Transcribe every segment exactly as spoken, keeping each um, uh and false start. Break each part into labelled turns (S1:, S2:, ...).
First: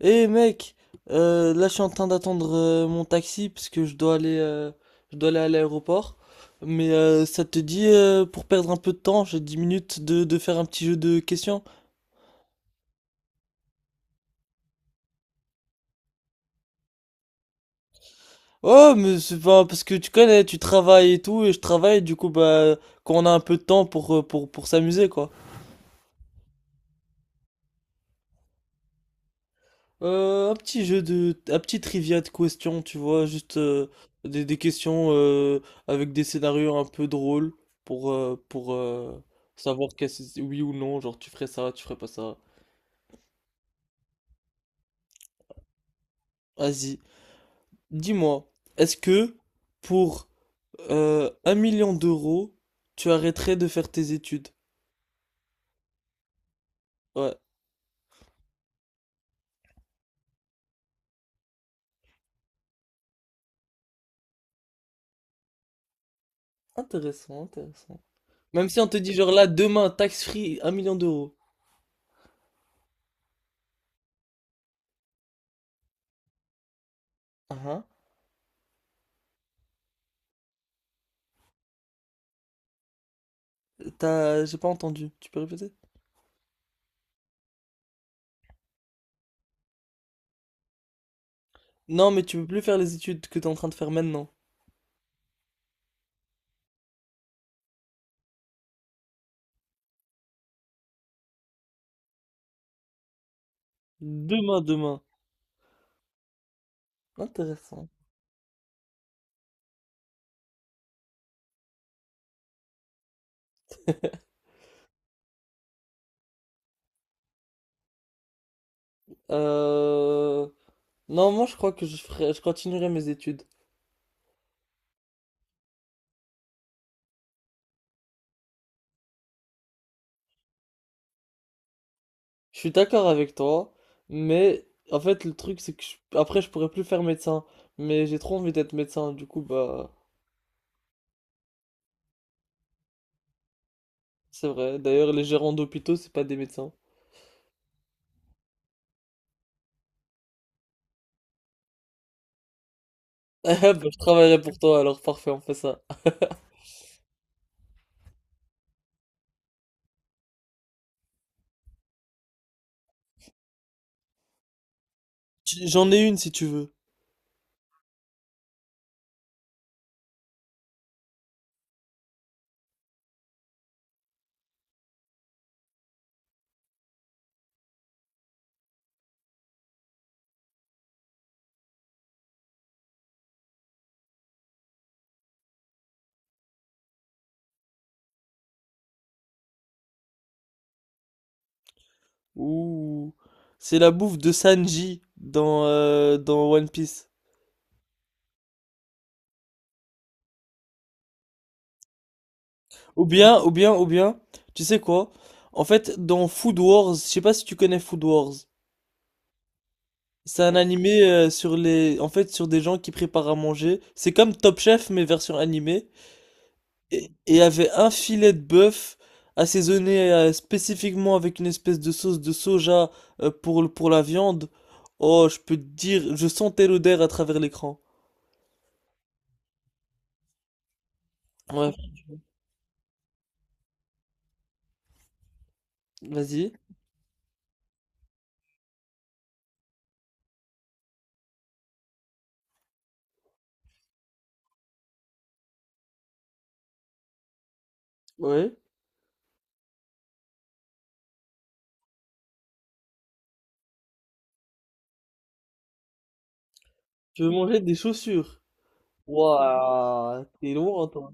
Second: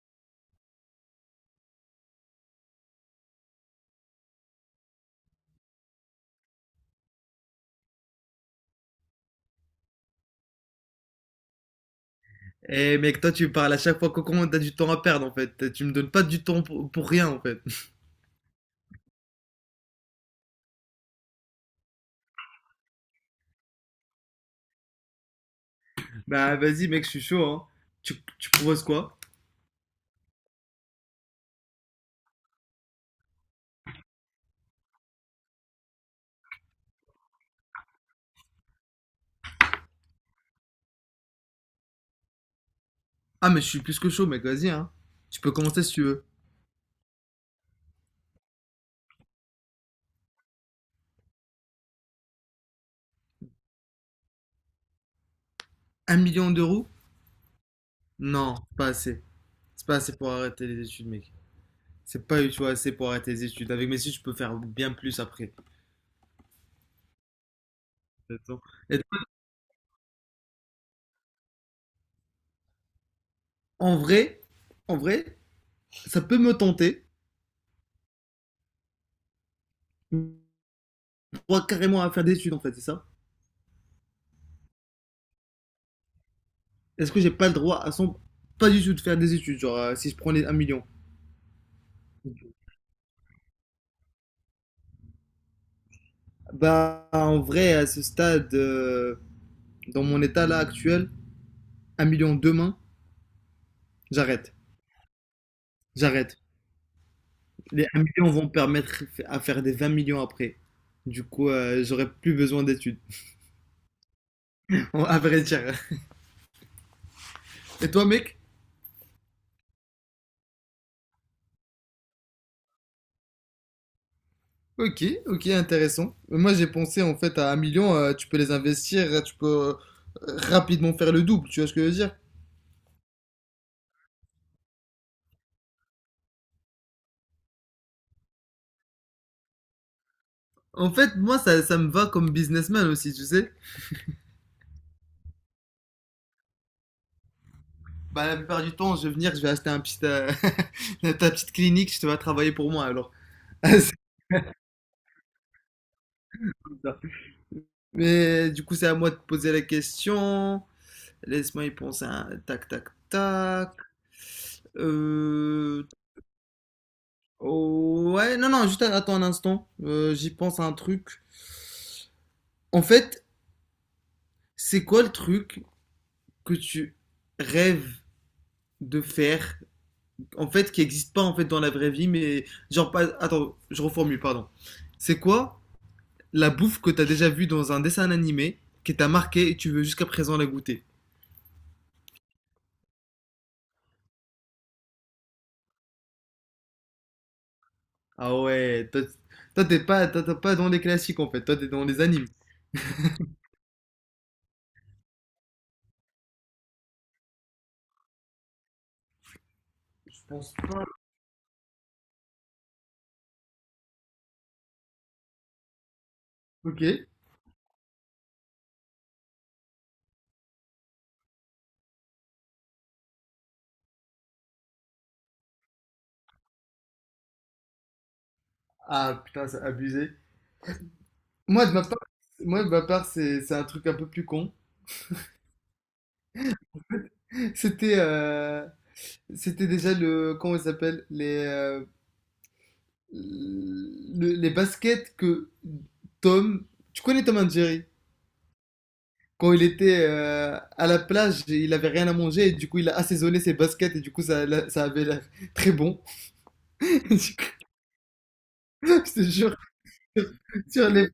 S1: Eh hey mec, euh, là je suis en train d'attendre euh, mon taxi parce que je dois aller, euh, je dois aller à l'aéroport. Mais euh, ça te dit euh, pour perdre un peu de temps, j'ai dix minutes de, de faire un petit jeu de questions.
S2: Eh mec, toi tu me parles à chaque fois que comment t'as du temps à perdre en fait. Tu me donnes pas du temps pour, pour rien en fait.
S1: Oh, mais c'est pas parce que tu connais, tu travailles et tout, et je travaille, du coup bah quand on a un peu de temps pour euh, pour pour s'amuser quoi.
S2: Bah vas-y mec, je suis chaud hein. Tu, tu proposes quoi?
S1: Euh, un petit jeu de, un petit trivia de questions, tu vois, juste euh, des, des questions euh, avec des scénarios un peu drôles pour, euh, pour euh, savoir qu'est-ce, oui ou non, genre tu ferais ça, tu ferais pas ça.
S2: Ah mais je suis plus que chaud mec, vas-y hein. Tu peux commencer si tu veux.
S1: Vas-y, dis-moi, est-ce que pour euh, un million d'euros, tu arrêterais de faire tes études?
S2: Un million d'euros?
S1: Ouais,
S2: Non, c'est pas assez. C'est pas assez pour arrêter les études mec. C'est pas du tout assez pour arrêter les études. Avec mes études je peux faire bien plus après.
S1: intéressant, intéressant.
S2: Attends.
S1: Même si on te
S2: Et
S1: dit genre là, demain, tax free, un million d'euros.
S2: en vrai, en vrai, ça peut me tenter.
S1: Ah ah.
S2: J'ai le droit carrément à faire des études en fait, c'est ça?
S1: T'as, j'ai pas entendu, tu peux répéter?
S2: Est-ce que j'ai pas le droit à son... Pas du tout de faire des études, genre euh, si je prenais un million.
S1: Non, mais tu peux plus faire les études que t'es en train de faire maintenant.
S2: Bah, en vrai, à ce stade, euh, dans mon état là actuel, un million demain, j'arrête.
S1: Demain, demain.
S2: J'arrête. Les
S1: Intéressant.
S2: un million vont me permettre à faire des vingt millions après. Du coup, euh, j'aurai plus besoin d'études. À vrai dire. Et toi, mec?
S1: Euh... Non, moi je crois que je ferai... je continuerai mes études.
S2: Ok, ok, intéressant. Moi, j'ai pensé en fait à un million, euh, tu peux les investir, tu peux euh, rapidement faire le double, tu vois ce que je veux dire?
S1: Je suis d'accord avec toi, mais en fait le truc c'est que je- après je pourrais plus faire médecin, mais j'ai trop envie d'être médecin, du coup bah
S2: En fait, moi, ça, ça me va comme businessman aussi, tu sais.
S1: c'est vrai. D'ailleurs les gérants d'hôpitaux c'est pas des médecins.
S2: Bah, la plupart du temps, je vais venir, je vais acheter un petit, euh, ta petite clinique, je te vas travailler pour moi alors.
S1: Ah, bah,
S2: C'est
S1: je travaillerai pour toi alors parfait, on fait ça.
S2: comme ça. Mais du coup, c'est à moi de poser la question. Laisse-moi y penser. un- Tac, tac, tac.
S1: J-
S2: Euh...
S1: J'en ai une si tu veux.
S2: oh, ouais, non, non, juste attends un instant. Euh, j'y pense à un truc. En fait, c'est quoi le truc que tu rêves de faire, en fait, qui n'existe pas en fait dans la vraie vie, mais genre pas. Attends, je reformule, pardon. C'est quoi la bouffe que t'as déjà vue dans un dessin animé qui t'a marqué et tu veux jusqu'à présent la goûter.
S1: Ouh, c'est la bouffe de Sanji dans euh, dans One Piece.
S2: Ah ouais, toi, toi, t'es pas, toi, t'es pas dans les classiques en fait, toi t'es dans les animes.
S1: Ou bien, ou bien, ou bien, tu sais quoi? En fait, dans Food Wars, je sais pas si tu connais Food Wars.
S2: Je
S1: C'est un
S2: pense pas.
S1: animé euh, sur les, en fait, sur des gens qui préparent à manger. C'est comme Top Chef mais version animée.
S2: Ok.
S1: Et et il y avait un filet de bœuf assaisonné euh, spécifiquement avec une espèce de sauce de soja euh, pour le- pour la viande. Oh, je peux te dire, je sentais l'odeur à travers l'écran.
S2: Ah putain, c'est abusé. Moi
S1: Ouais,
S2: de ma part, moi de ma part, c'est c'est un truc un peu plus con.
S1: vas-y.
S2: C'était euh, c'était déjà le comment il s'appelle les euh, le- les baskets que Tom. Tu connais Tom and Jerry?
S1: Ouais.
S2: Quand il était euh, à la plage, il avait rien à manger et du coup il a assaisonné ses baskets et du coup ça, l'a- ça avait l'air très bon.
S1: Je veux
S2: Du coup,
S1: manger des chaussures?
S2: je te jure,
S1: Waouh, t'es
S2: sur
S1: loin.
S2: les-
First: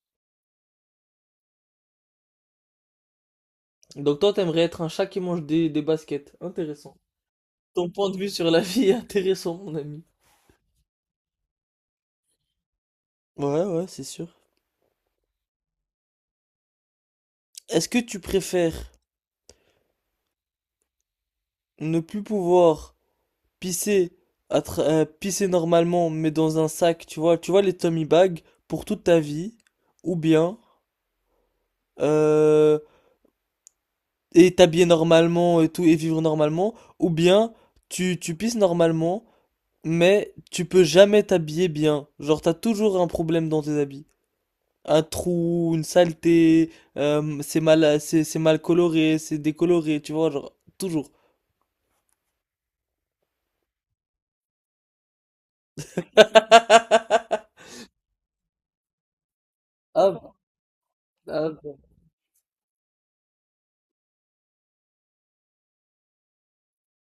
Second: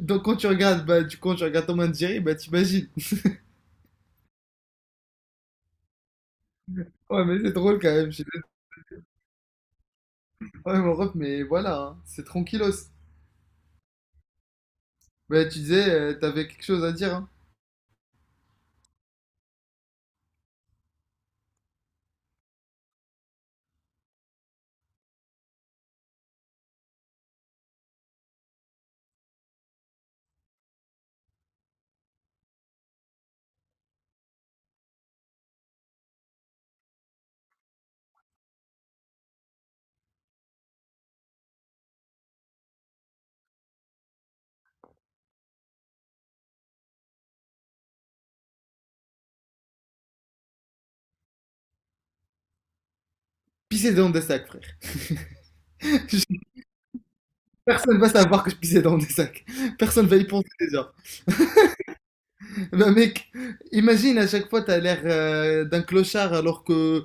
S2: Donc quand tu regardes, bah, du coup, quand tu regardes Tom and Jerry, bah t'imagines.
S1: Donc toi, t'aimerais être un chat qui mange des, des baskets. Intéressant.
S2: Ouais, mais c'est drôle
S1: Ton
S2: quand
S1: point
S2: même.
S1: de
S2: J'ai
S1: vue sur la vie est intéressant, mon ami.
S2: ouais, mon ref, mais voilà, hein, c'est tranquillos.
S1: Ouais, ouais, c'est sûr.
S2: Bah tu disais, euh, t'avais quelque chose à dire. Hein.
S1: Est-ce que tu préfères ne plus pouvoir pisser, à tra- euh, pisser normalement, mais dans un sac, tu vois, tu vois les tummy bags pour toute ta vie, ou bien euh, et t'habiller normalement et tout et vivre normalement, ou bien tu tu pisses normalement, mais tu peux jamais t'habiller bien, genre t'as toujours un problème dans tes habits. Un trou, une saleté, euh, c'est mal, c'est c'est mal coloré, c'est décoloré, tu vois, genre, toujours.
S2: Pisser dans des sacs, frère. Personne va savoir que je pissais dans des sacs. Personne
S1: Ah,
S2: va y
S1: bon,
S2: penser déjà.
S1: ah, bon.
S2: Ben mec, imagine à chaque fois t'as l'air euh, d'un clochard alors que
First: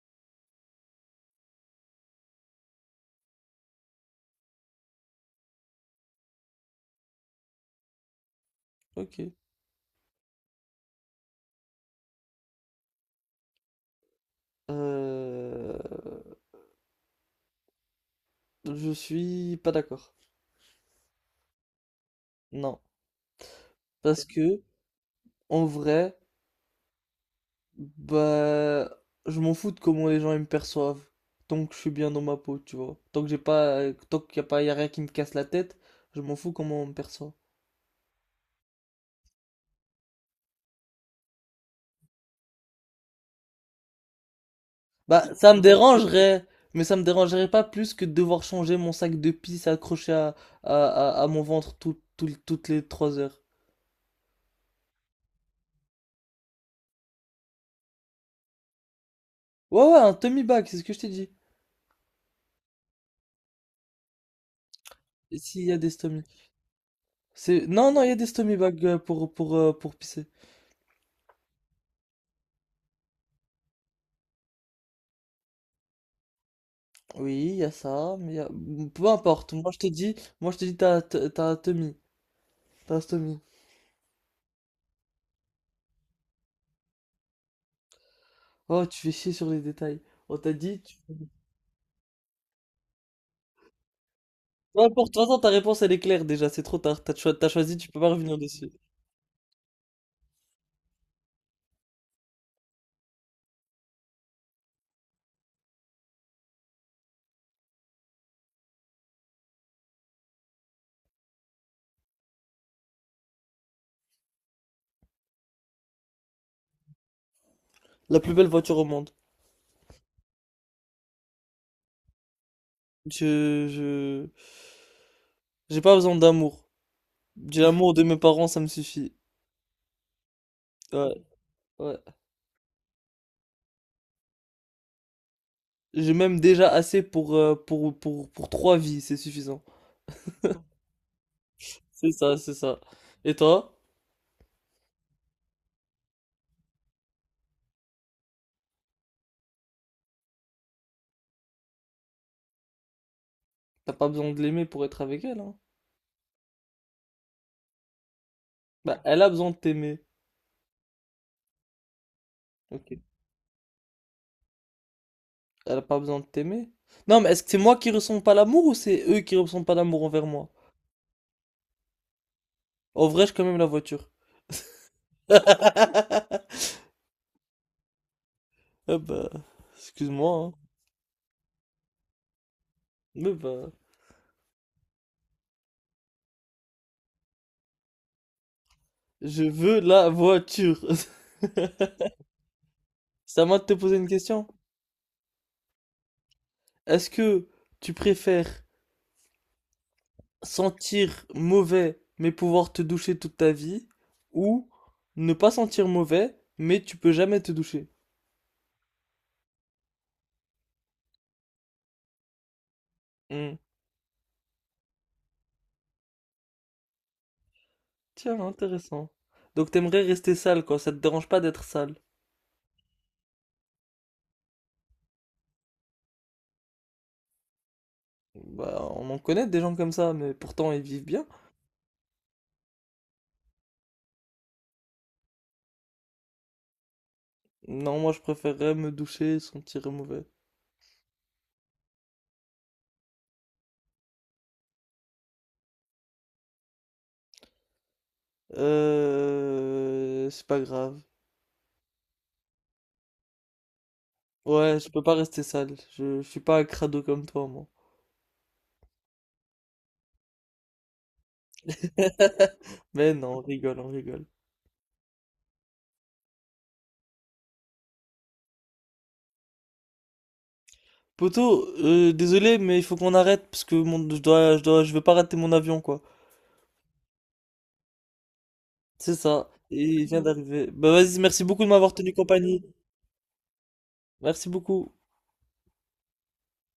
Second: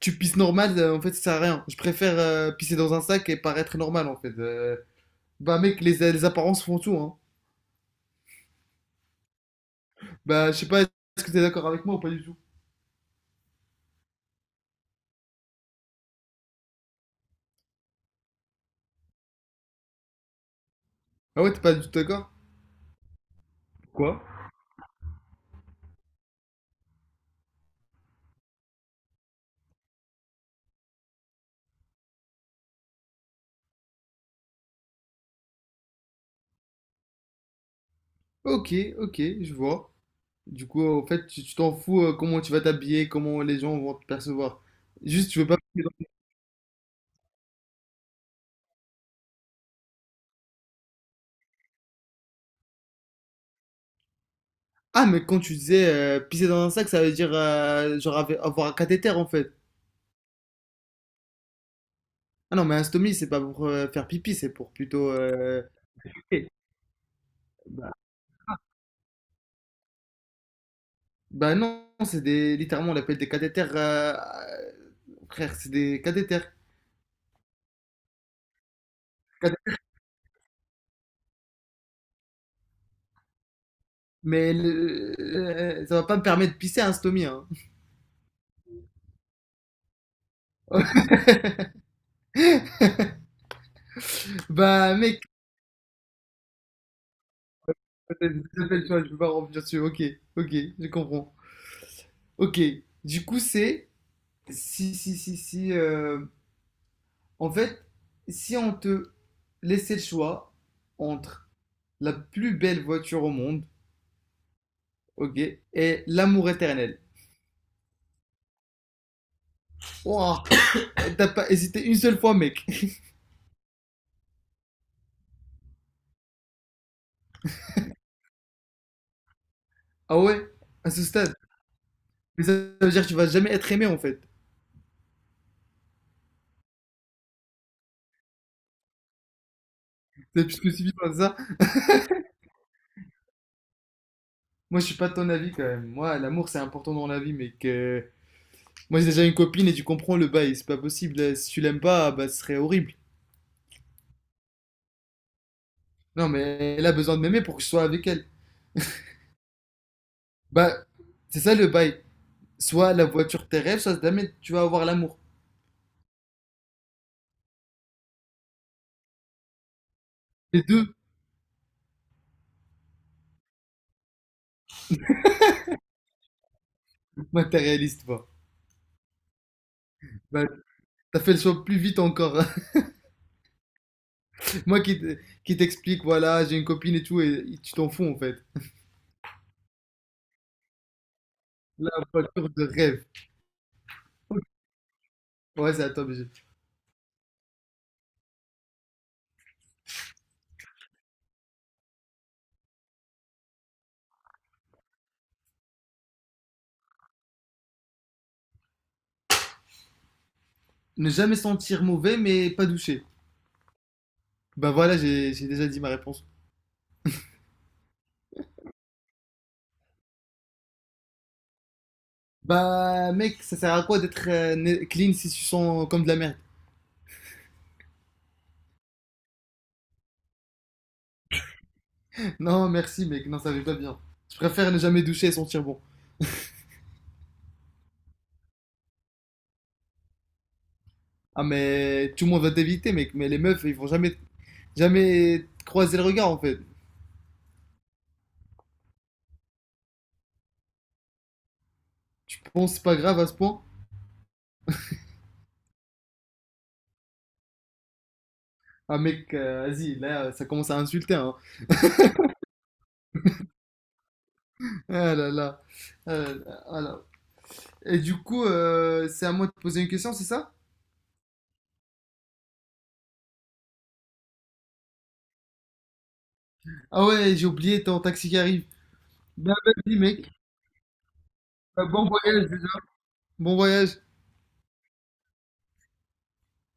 S2: tu pisses normal, euh, en fait ça sert à rien. Je préfère euh, pisser dans un sac et paraître normal en fait. Euh, bah mec, les, les apparences font tout hein.
S1: Ok.
S2: Bah je sais pas, est-ce que t'es d'accord avec moi ou pas du tout?
S1: Euh, je suis pas d'accord.
S2: Ah ouais, t'es pas du tout d'accord?
S1: Non.
S2: Quoi?
S1: Parce que, en vrai, bah, je m'en fous de comment les gens ils me perçoivent. Tant que je suis bien dans ma peau, tu vois. Tant que j'ai pas, tant qu'il y a pas, y a rien qui me casse la tête, je m'en fous comment on me perçoit.
S2: Ok, ok, je vois. Du coup, en fait, tu tu t'en fous euh, comment tu vas t'habiller, comment les gens vont te percevoir.
S1: Bah,
S2: Juste, tu veux
S1: ça
S2: pas
S1: me
S2: pisser dans-
S1: dérangerait, mais ça me dérangerait pas plus que de devoir changer mon sac de pisse accroché à, à, à- à mon ventre tout- tout- toutes les trois heures.
S2: Ah, mais quand tu disais euh, pisser dans un sac, ça veut dire euh, genre avoir avoir un cathéter en fait.
S1: Ouais, ouais, un tummy bag, c'est ce que je t'ai dit.
S2: Ah non, mais un stomie, c'est pas pour euh, faire pipi, c'est pour plutôt. euh,
S1: S'il y a des stommy.
S2: Ok.
S1: C'est... Non,
S2: Bah,
S1: non, il y a des stommy bags euh, pour, pour, euh, pour pisser.
S2: bah non, c'est des. Littéralement, on l'appelle des cathéters. euh, euh, Frère, c'est des cathéters.
S1: Oui, il y a ça, mais il y a- Peu importe, moi
S2: Cath-
S1: je te dis, moi je te dis, t'as, t'as t'as un tummy. T'as un stommy.
S2: Mais le- euh, ça va pas me permettre de pisser un stomie. Hein.
S1: Oh, tu fais chier sur les détails. On t'a dit... tu- Peu
S2: Bah
S1: importe, de
S2: mec,
S1: toute façon, ta réponse elle est claire déjà, c'est trop tard. T'as cho- t'as choisi, tu peux pas
S2: t'as fait
S1: revenir dessus.
S2: le choix, je peux pas revenir dessus. Ok, ok, je comprends. Ok, du coup, c'est. Si, si, si, si. euh, En fait, si on te laissait le choix entre la plus belle voiture au monde. Ok. Et l'amour éternel.
S1: La plus belle voiture au monde.
S2: Ouah, t'as pas hésité une seule fois, mec.
S1: Je, je, j'ai pas besoin d'amour. J'ai l'amour de mes parents, ça me suffit.
S2: Ah ouais? À ce
S1: Ouais,
S2: stade.
S1: ouais.
S2: Mais ça veut dire que tu vas jamais être aimé, en fait.
S1: J'ai même déjà assez pour, euh, pour, pour, pour trois vies, c'est suffisant.
S2: C'est plus que suffit par ça.
S1: C'est ça, c'est ça. Et toi,
S2: Moi, je suis pas de ton avis, quand même. Moi, l'amour, c'est important dans la vie, mec. Euh, Moi, j'ai déjà une copine et tu comprends le bail. C'est pas possible. Euh, Si tu l'aimes pas, bah, ce serait horrible.
S1: t'as pas besoin de l'aimer pour être avec elle, hein?
S2: Non, mais elle a besoin de m'aimer pour que je sois avec elle.
S1: Bah, elle a besoin de t'aimer.
S2: Bah, c'est ça le bail.
S1: Ok.
S2: Soit la voiture de tes rêves, soit jamais tu vas avoir l'amour.
S1: Elle a pas besoin de t'aimer. Non, mais est-ce que c'est moi qui ressens pas l'amour ou c'est eux qui ressentent pas l'amour envers moi?
S2: Les deux
S1: En vrai, j'ai quand même la voiture.
S2: matérialistes, toi.
S1: Ah bah, excuse-moi,
S2: Bah,
S1: hein.
S2: t'as fait le choix plus vite encore.
S1: Mais bah,
S2: Moi qui te- qui t'explique, voilà, j'ai une copine et tout, et tu t'en fous en fait.
S1: je veux la voiture.
S2: Là, voiture de rêve.
S1: C'est à moi de te poser une question.
S2: Ouais, c'est à toi, B G.
S1: Est-ce que tu préfères sentir mauvais mais pouvoir te doucher toute ta vie ou ne pas sentir mauvais mais tu peux jamais te doucher?
S2: Ne jamais sentir mauvais, mais pas douché.
S1: Hmm.
S2: Bah voilà, j'ai j'ai déjà dit ma réponse.
S1: Tiens, intéressant. Donc t'aimerais rester sale quoi, ça te dérange pas d'être sale.
S2: Bah mec, ça sert à quoi d'être euh, né- clean si tu sens comme de la merde?
S1: Bah on en connaît des gens comme ça mais pourtant ils vivent bien.
S2: Non, merci mec, non, ça va pas bien. Je préfère ne jamais doucher et sentir bon.
S1: Non, moi je préférerais me doucher et sentir mauvais.
S2: Ah mais tout le monde va t'éviter mec, mais les meufs, ils vont jamais, jamais te croiser le regard en fait.
S1: Euh, c'est pas grave.
S2: Tu penses pas grave à ce point?
S1: Ouais, je peux pas rester sale. Je, je suis pas un crado comme toi, moi.
S2: Ah mec, euh, vas-y, là, ça commence à insulter, hein.
S1: Mais non, on rigole, on rigole.
S2: Ah là là. Euh, alors. Et du coup, euh, c'est à moi de poser une question, c'est ça?
S1: Poto, euh, désolé, mais il faut qu'on arrête parce que mon, je dois, je dois, je veux pas rater mon avion, quoi.
S2: Ah ouais, j'ai oublié ton taxi qui arrive.
S1: C'est ça.
S2: Bah
S1: Et
S2: vas-y
S1: il vient
S2: mec.
S1: d'arriver. Bah vas-y, merci beaucoup de
S2: Bah,
S1: m'avoir
S2: bon
S1: tenu
S2: voyage
S1: compagnie.
S2: déjà. Bon voyage.
S1: Merci beaucoup.